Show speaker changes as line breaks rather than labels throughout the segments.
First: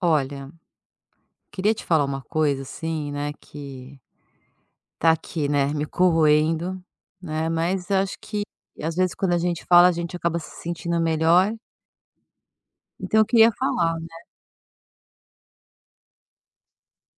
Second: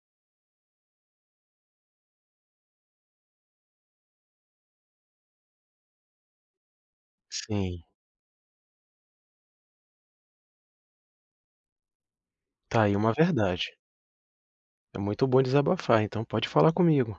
Olha, queria te falar uma coisa assim, né, que tá aqui, né, me corroendo, né,
Sim,
mas eu acho que às vezes quando a gente fala, a gente acaba se sentindo melhor.
tá aí uma
Então eu queria
verdade.
falar, né.
É muito bom desabafar, então pode falar comigo.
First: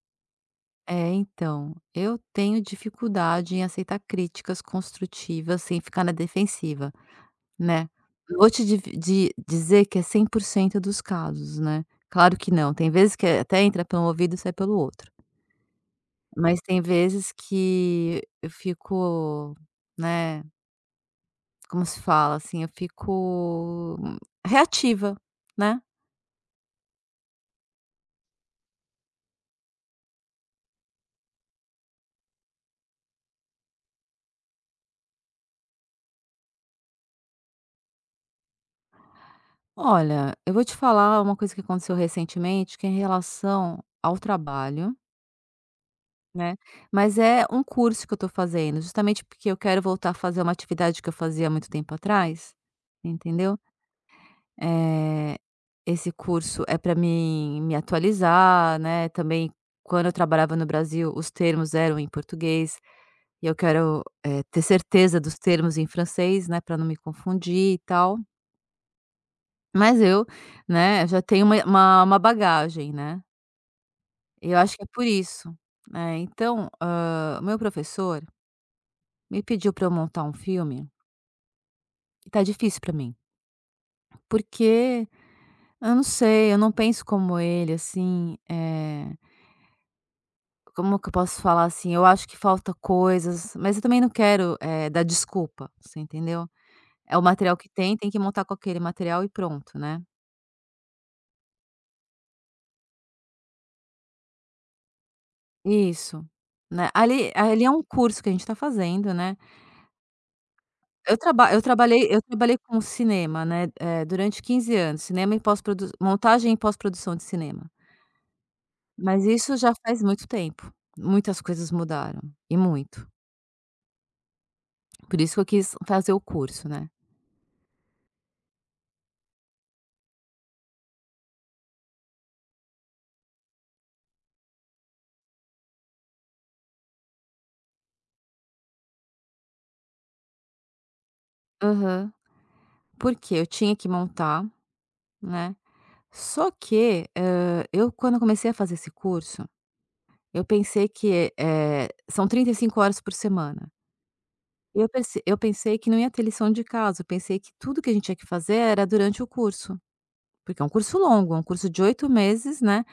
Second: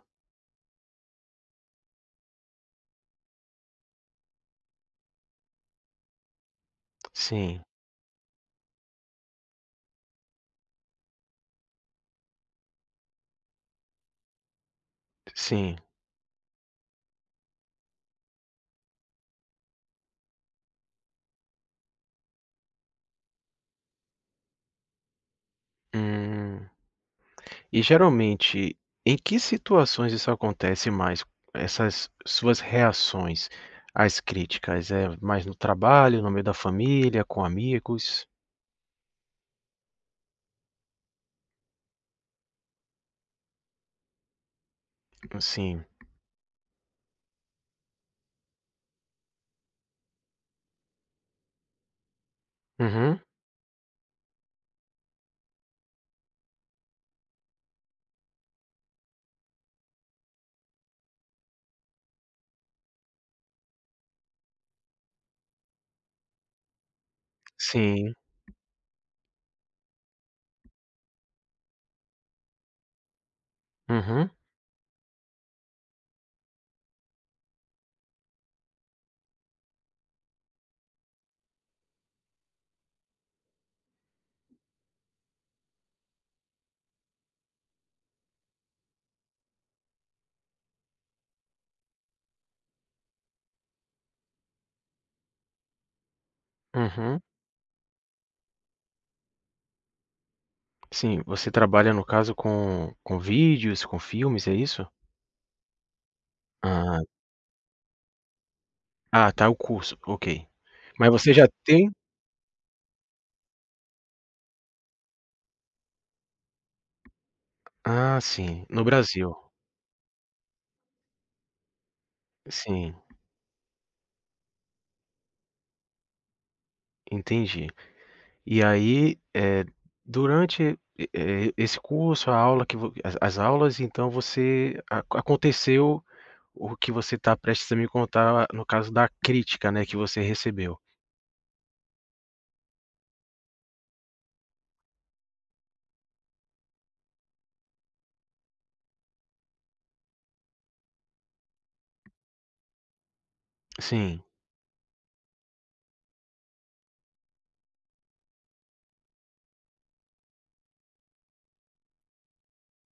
É, então, eu tenho dificuldade em aceitar críticas construtivas sem ficar na defensiva,
Sim,
né. Não vou te div di dizer que é 100% dos casos, né, claro que não, tem vezes que até entra pelo ouvido e sai pelo outro.
sim.
Mas tem vezes que eu fico, né, como se fala, assim, eu fico reativa, né.
Hum. E geralmente, em que situações isso acontece mais? Essas suas reações às críticas, é mais no trabalho, no meio da família, com amigos?
Olha, eu vou te falar uma coisa que aconteceu recentemente, que é em relação ao trabalho,
Sim.
né, mas é um curso que eu tô fazendo, justamente porque eu quero voltar a fazer uma atividade que eu fazia há muito tempo atrás,
Uhum.
entendeu. É, esse curso é para mim me atualizar, né, também quando eu trabalhava no Brasil, os termos eram em português. E eu quero, ter certeza dos termos em francês, né, para não me confundir e
Sim.
tal. Mas eu, né, já tenho uma bagagem, né.
Uhum.
Eu acho que é por isso, né. Então, o meu professor me pediu para eu montar um filme e tá difícil para mim, porque eu não sei, eu não penso como ele, assim, como que eu posso falar, assim, eu acho que falta coisas, mas eu também não quero, dar desculpa, você entendeu. É
Uhum.
o material que tem, tem que montar com aquele material e pronto, né.
Sim, você trabalha no caso com vídeos, com filmes, é isso?
Isso, né,
Ah,
ali é um curso que a gente tá fazendo,
ah,
né.
tá, o curso, ok. Mas
Eu
você já
traba eu
tem.
trabalhei eu trabalhei com cinema, né, durante 15 anos, cinema e pós-produ montagem e pós-produção de cinema.
Ah, sim, no
Mas
Brasil.
isso já faz muito tempo, muitas coisas mudaram, e
Sim,
muito. Por isso que eu quis fazer o curso, né.
entendi. E aí, esse curso, a aula que vo as aulas, então você a aconteceu o que você está prestes a me contar, no caso da crítica, né, que você recebeu.
Aham. Porque eu tinha que montar, né, só que, eu quando comecei a fazer esse curso, eu pensei que, são 35 horas por semana.
Sim.
Eu pensei que não ia ter lição de casa, eu pensei que tudo que a gente tinha que fazer era durante o curso, porque é um curso longo, é um curso de 8 meses, né,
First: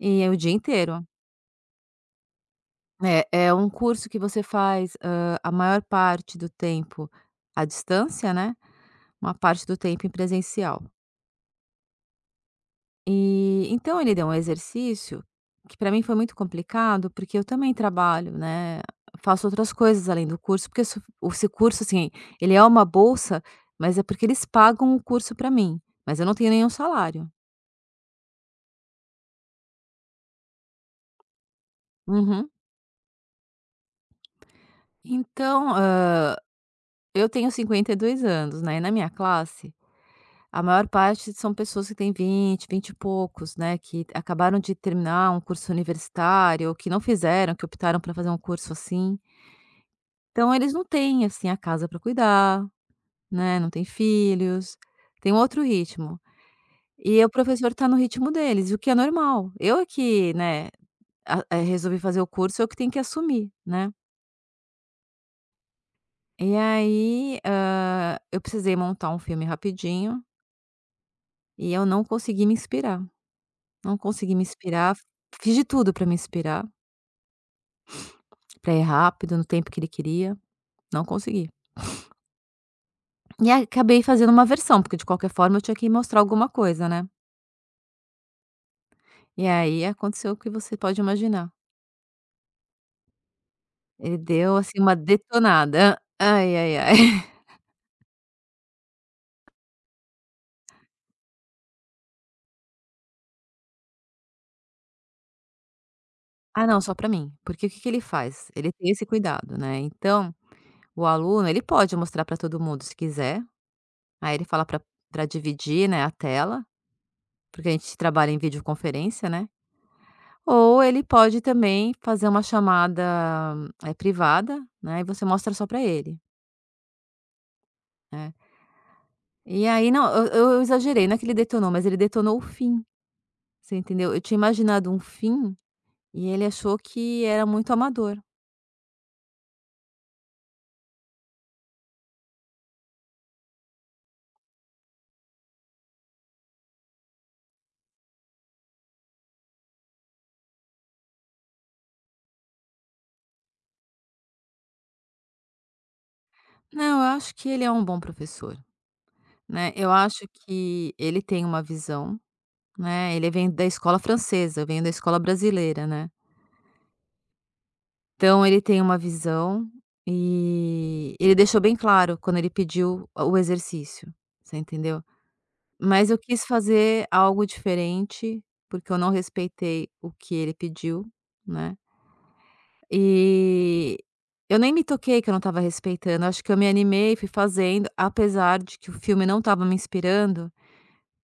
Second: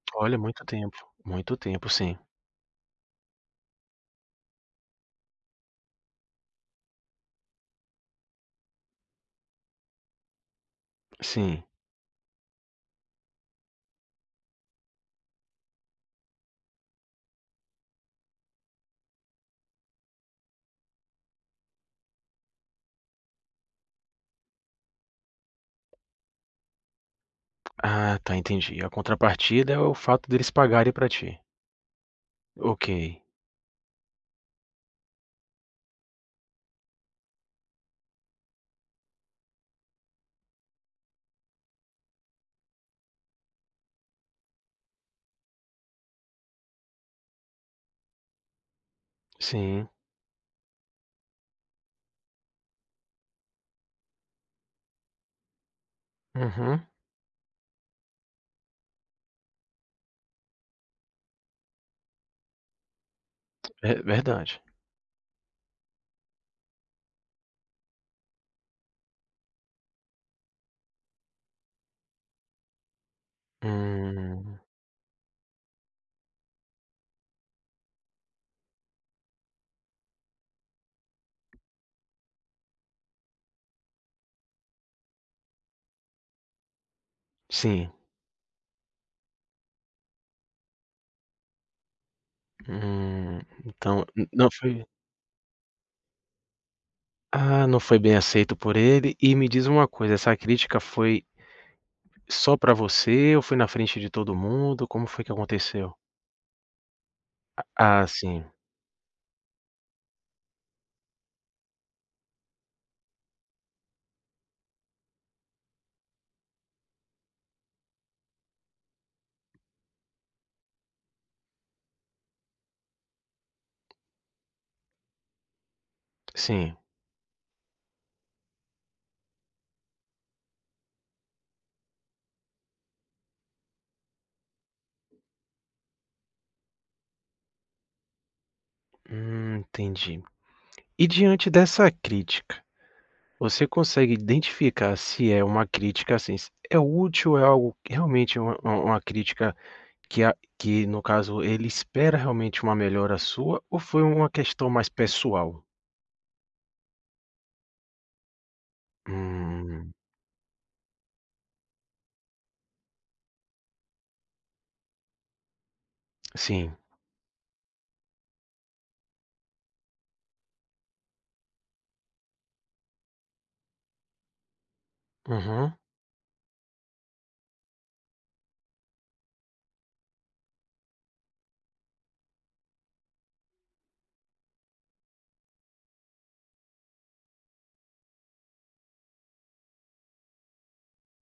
e é o
Olha,
dia inteiro.
muito tempo, sim,
É um curso que você faz, a maior parte do tempo à distância, né, uma parte do tempo em presencial.
sim.
E então ele deu um exercício que para mim foi muito complicado, porque eu também trabalho, né, faço outras coisas além do curso, porque esse curso, assim, ele é uma bolsa, mas é porque eles pagam o curso para mim, mas eu não tenho nenhum salário.
Ah, tá, entendi. A contrapartida é o fato deles pagarem para ti.
Uhum.
Ok,
Então, eu tenho 52 anos, né, e na minha classe, a maior parte são pessoas que têm 20, 20 e poucos, né, que acabaram de terminar um curso universitário, ou que não fizeram, que optaram para fazer um curso assim.
sim.
Então eles não têm, assim, a casa para cuidar, né, não tem filhos, tem um outro ritmo.
Uhum.
E o professor está no ritmo deles, o que é normal. Eu é que, né, resolvi fazer o curso, eu que tenho que assumir, né.
É verdade.
E aí, eu precisei montar um filme rapidinho e eu não consegui me inspirar, não consegui me
Hum,
inspirar. Fiz de tudo para me inspirar, para ir rápido, no tempo que ele queria, não consegui. E aí acabei fazendo uma versão, porque de qualquer forma eu tinha que mostrar alguma coisa, né.
sim.
E aí aconteceu o que você pode imaginar.
Hum, então
Ele deu, assim, uma detonada. Ai, ai, ai.
não foi bem aceito por ele. E me diz uma coisa, essa crítica foi só pra você ou foi na frente de todo mundo? Como foi que aconteceu?
Ah, não, só pra mim, porque o que que ele
Ah, sim,
faz? Ele tem esse cuidado, né. Então, o aluno, ele pode mostrar pra todo mundo se quiser, aí ele fala pra dividir, né, a tela, porque a gente trabalha em videoconferência, né. Ou ele pode também fazer uma chamada, privada, né, e você mostra só pra ele,
sim.
né. E aí não, eu exagerei, não é que ele detonou, mas ele detonou o fim, você entendeu. Eu tinha imaginado um fim. E ele achou que era muito amador.
Entendi. E diante dessa crítica, você consegue identificar se é uma crítica, assim, se é útil, é algo que realmente uma crítica que no caso ele espera realmente uma melhora sua ou foi uma questão mais pessoal?
Não, eu acho que ele é um bom professor, né. Eu
Hum,
acho que ele tem uma visão, né, ele vem da escola francesa, eu venho da escola brasileira, né.
sim.
Então ele tem uma visão e ele deixou bem claro quando ele pediu o exercício, você entendeu.
Uhum.
Mas eu quis fazer algo diferente, porque eu não respeitei o que ele pediu, né. E eu nem me toquei que eu não estava respeitando, acho que eu me animei e fui fazendo, apesar de que o filme não estava me inspirando,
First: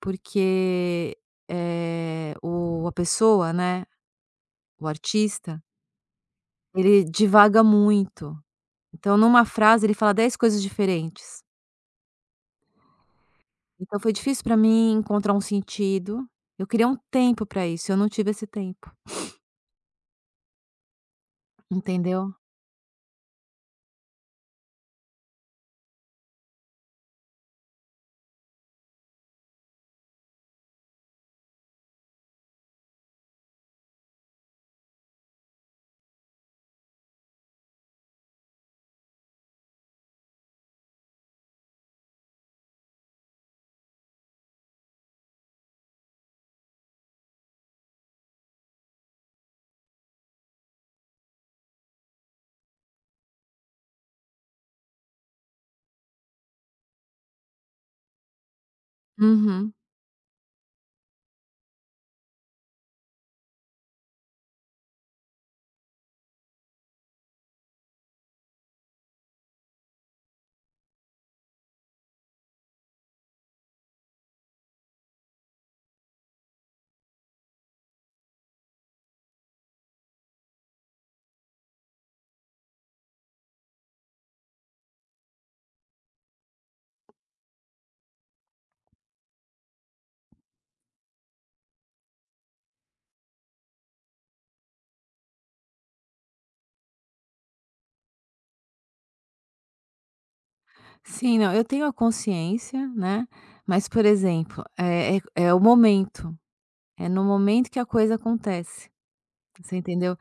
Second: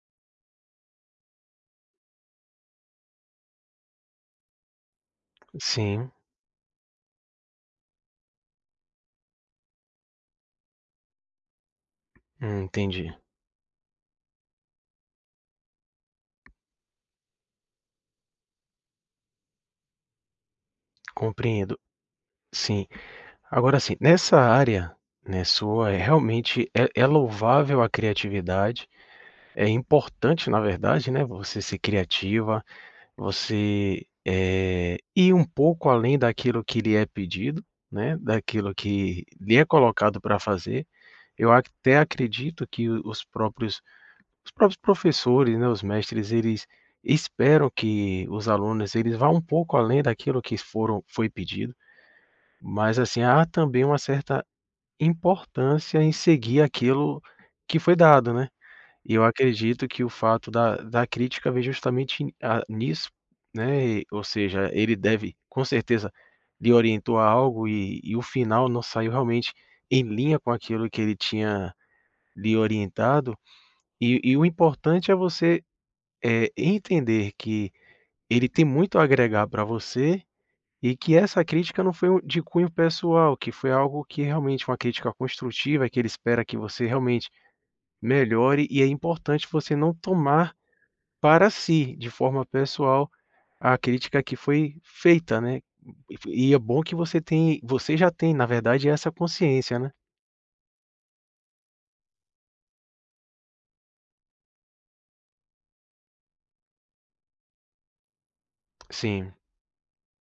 porque, o a pessoa, né, o artista,
Sim,
ele divaga muito. Então numa frase ele fala 10 coisas diferentes.
entendi.
Então foi difícil para mim encontrar um sentido, eu queria um tempo para isso, eu não tive esse tempo,
Compreendo,
entendeu?
sim. Agora sim nessa área, né, sua, é realmente é louvável a criatividade, é importante na verdade, né, você ser criativa, você, ir um pouco além daquilo que lhe é pedido, né, daquilo que lhe é colocado para fazer. Eu até acredito que os próprios professores, né, os mestres, eles esperam que os alunos eles vá um pouco além daquilo que foram foi pedido, mas assim, há também uma certa importância em seguir aquilo que foi dado, né. E eu
Uhum.
acredito que o fato da crítica vem justamente ni- a nisso, né. Ou seja, ele deve, com certeza, lhe orientou a algo e o final não saiu realmente em linha com aquilo que ele tinha lhe orientado, e o importante é você entender que ele tem muito a agregar para você e que essa crítica não foi um de cunho pessoal, que foi algo que realmente uma crítica construtiva, que ele espera que você realmente melhore e é importante você não tomar para si, de forma pessoal, a crítica que foi feita, né. E é bom que você já tem, na verdade, essa consciência, né.
Sim, não, eu tenho a consciência, né, mas, por exemplo, é o momento, é no momento que a coisa acontece,
Sim,
você entendeu?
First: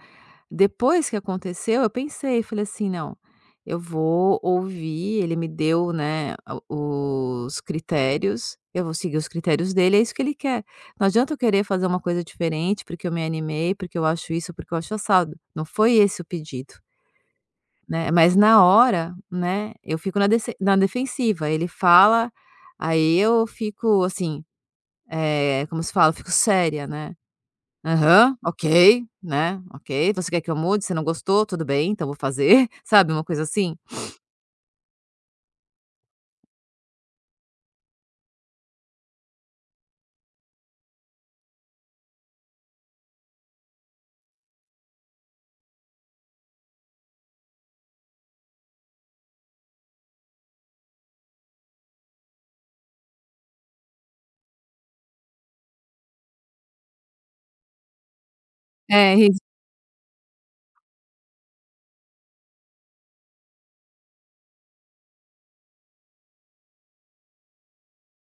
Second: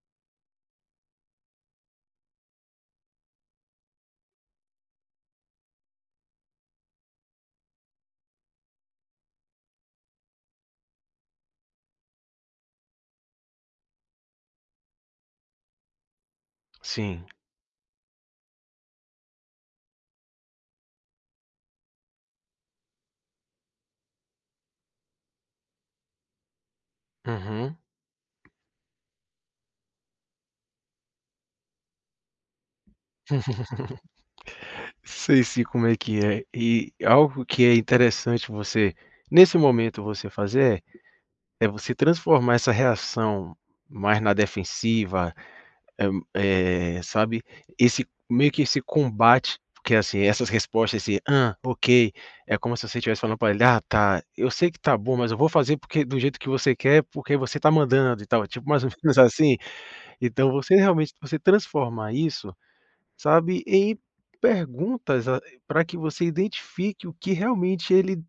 Depois que aconteceu, eu pensei, falei assim: "Não, eu vou ouvir, ele me deu, né, o os critérios, eu vou seguir os critérios dele, é isso que ele quer". Não adianta eu querer fazer uma coisa diferente, porque eu me animei, porque eu acho isso, porque eu acho assado, não foi esse o pedido.
sim.
Né, mas na hora, né, eu fico na defensiva, ele fala, aí eu fico assim, como se fala? Eu fico séria, né.
Uhum.
"Aham, ok", né, "Ok, você quer que eu mude? Você não gostou? Tudo bem, então vou fazer", sabe, uma coisa assim?
Sei sim como é que é. E algo que é interessante você, nesse momento, você fazer é você transformar essa reação mais na defensiva, eh sabe, esse meio que esse combate, porque, assim, essas respostas, esse: "Hã, ok", é como se você estivesse falando para ele: "Ah, tá, eu sei que tá bom, mas eu vou fazer porque do jeito que você quer, porque você tá mandando e tal", tipo mais ou
É
menos
isso.
assim. Então você realmente você transformar isso. Sabe, e perguntas, para que você identifique o que realmente ele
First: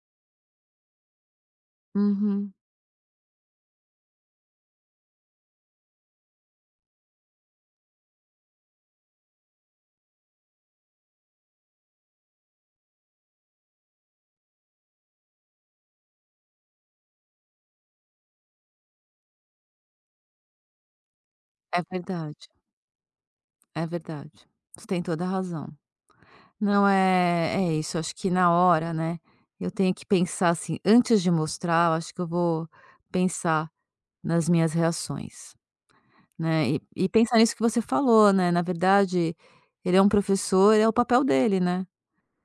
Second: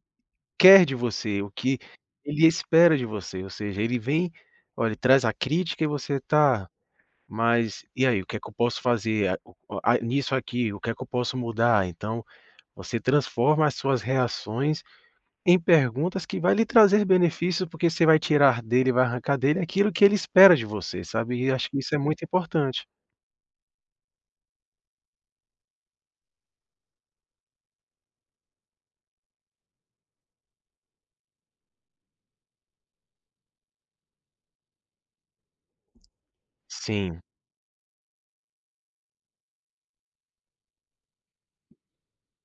quer de você, o que ele
Uhum.
espera de você, ou seja, ele vem, olha, ele traz a crítica e você: "Tá, mas e aí, o que é que eu posso fazer a o a nisso aqui, o que é que eu posso mudar?". Então, você transforma as suas reações em perguntas que vai lhe trazer benefícios, porque você vai tirar dele, vai arrancar dele aquilo que ele espera de você, sabe, e acho que
É
isso é muito
verdade,
importante.
é verdade. Você tem toda a razão. Não, é isso, acho que na hora, né, eu tenho que pensar assim, antes de mostrar, eu acho que eu vou pensar nas minhas reações. Né, e
Sim.
pensar nisso que você falou, né, na verdade, ele é um professor, é o papel dele, né,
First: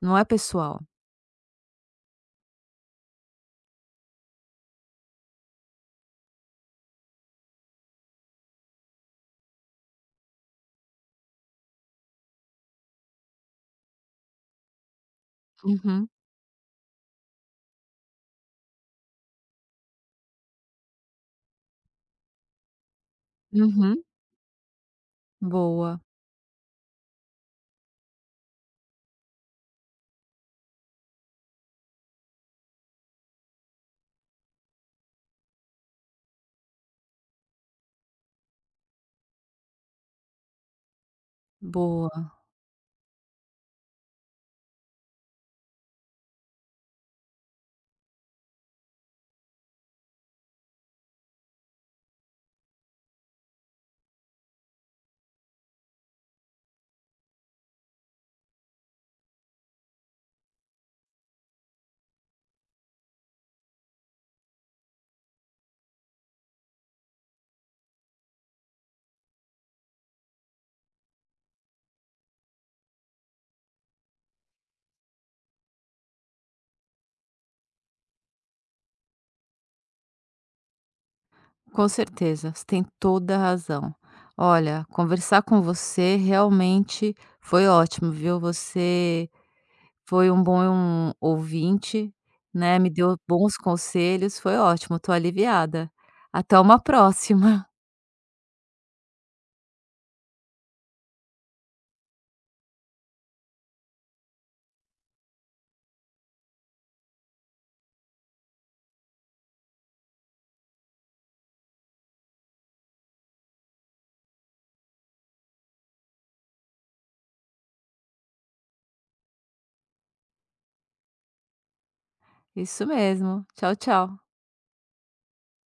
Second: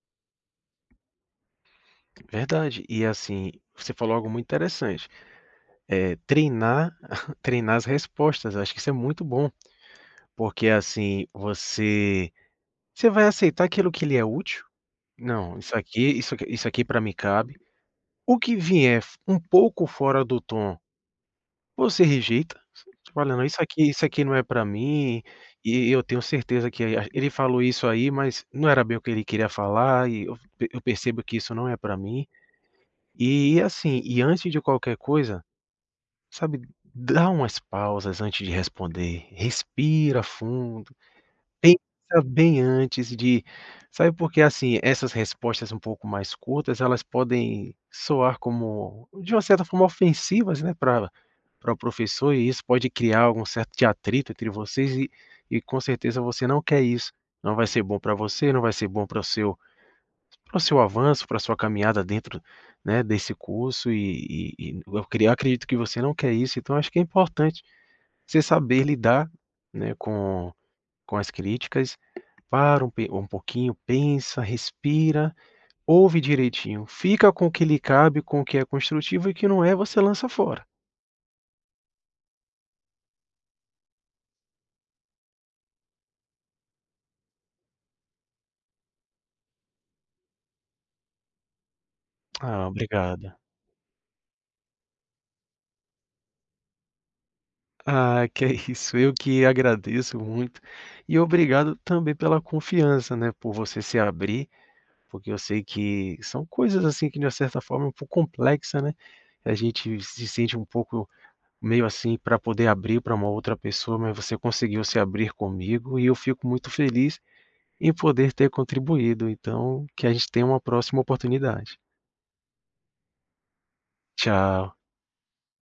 não é pessoal.
Verdade. E assim, você falou algo muito interessante, treinar treinar as respostas. Eu acho que isso é muito bom, porque assim, você vai aceitar aquilo que lhe é útil? "Não, isso aqui
Uhum,
isso aqui isso aqui para mim cabe". O que vier f um pouco fora do tom, você rejeita, você fala: "Não,
uhum.
isso aqui não é para mim, e
Boa,
eu tenho certeza que a ele falou isso aí, mas não era bem o que ele queria falar e eu percebo que isso não é para mim". E assim, e antes de qualquer coisa. Sabe, dá umas pausas antes de responder, respira fundo, pensa
boa.
bem antes de sabe, porque, assim, essas respostas um pouco mais curtas, elas podem soar como, de uma certa forma, ofensivas, né, para o professor e isso pode criar algum certo de atrito entre vocês e com certeza você não quer isso. Não vai ser bom para você, não vai ser bom para o seu avanço, para a sua caminhada dentro, né, desse curso e eu acredito que você não quer isso, então acho que é importante você saber lidar, né, com as críticas, para um pe um pouquinho, pensa, respira, ouve direitinho, fica com o que lhe cabe, com o que é construtivo e o que não é, você lança fora.
Com certeza, você tem toda a razão. Olha, conversar com você realmente foi ótimo, viu, você foi um bom ouvinte,
Ah,
né, me deu
obrigado.
bons conselhos, foi ótimo, estou aliviada. Até uma próxima.
Ah, que é isso, eu que agradeço muito e obrigado também pela confiança, né, por você se abrir. Porque eu sei que são coisas, assim, que de uma certa forma é um pouco complexa, né, a gente se sente um pouco meio assim para poder abrir para uma outra pessoa, mas você conseguiu se abrir comigo e eu fico muito feliz em poder ter contribuído, então que a gente tenha uma próxima oportunidade.
Isso mesmo. Tchau, tchau.
Tchau.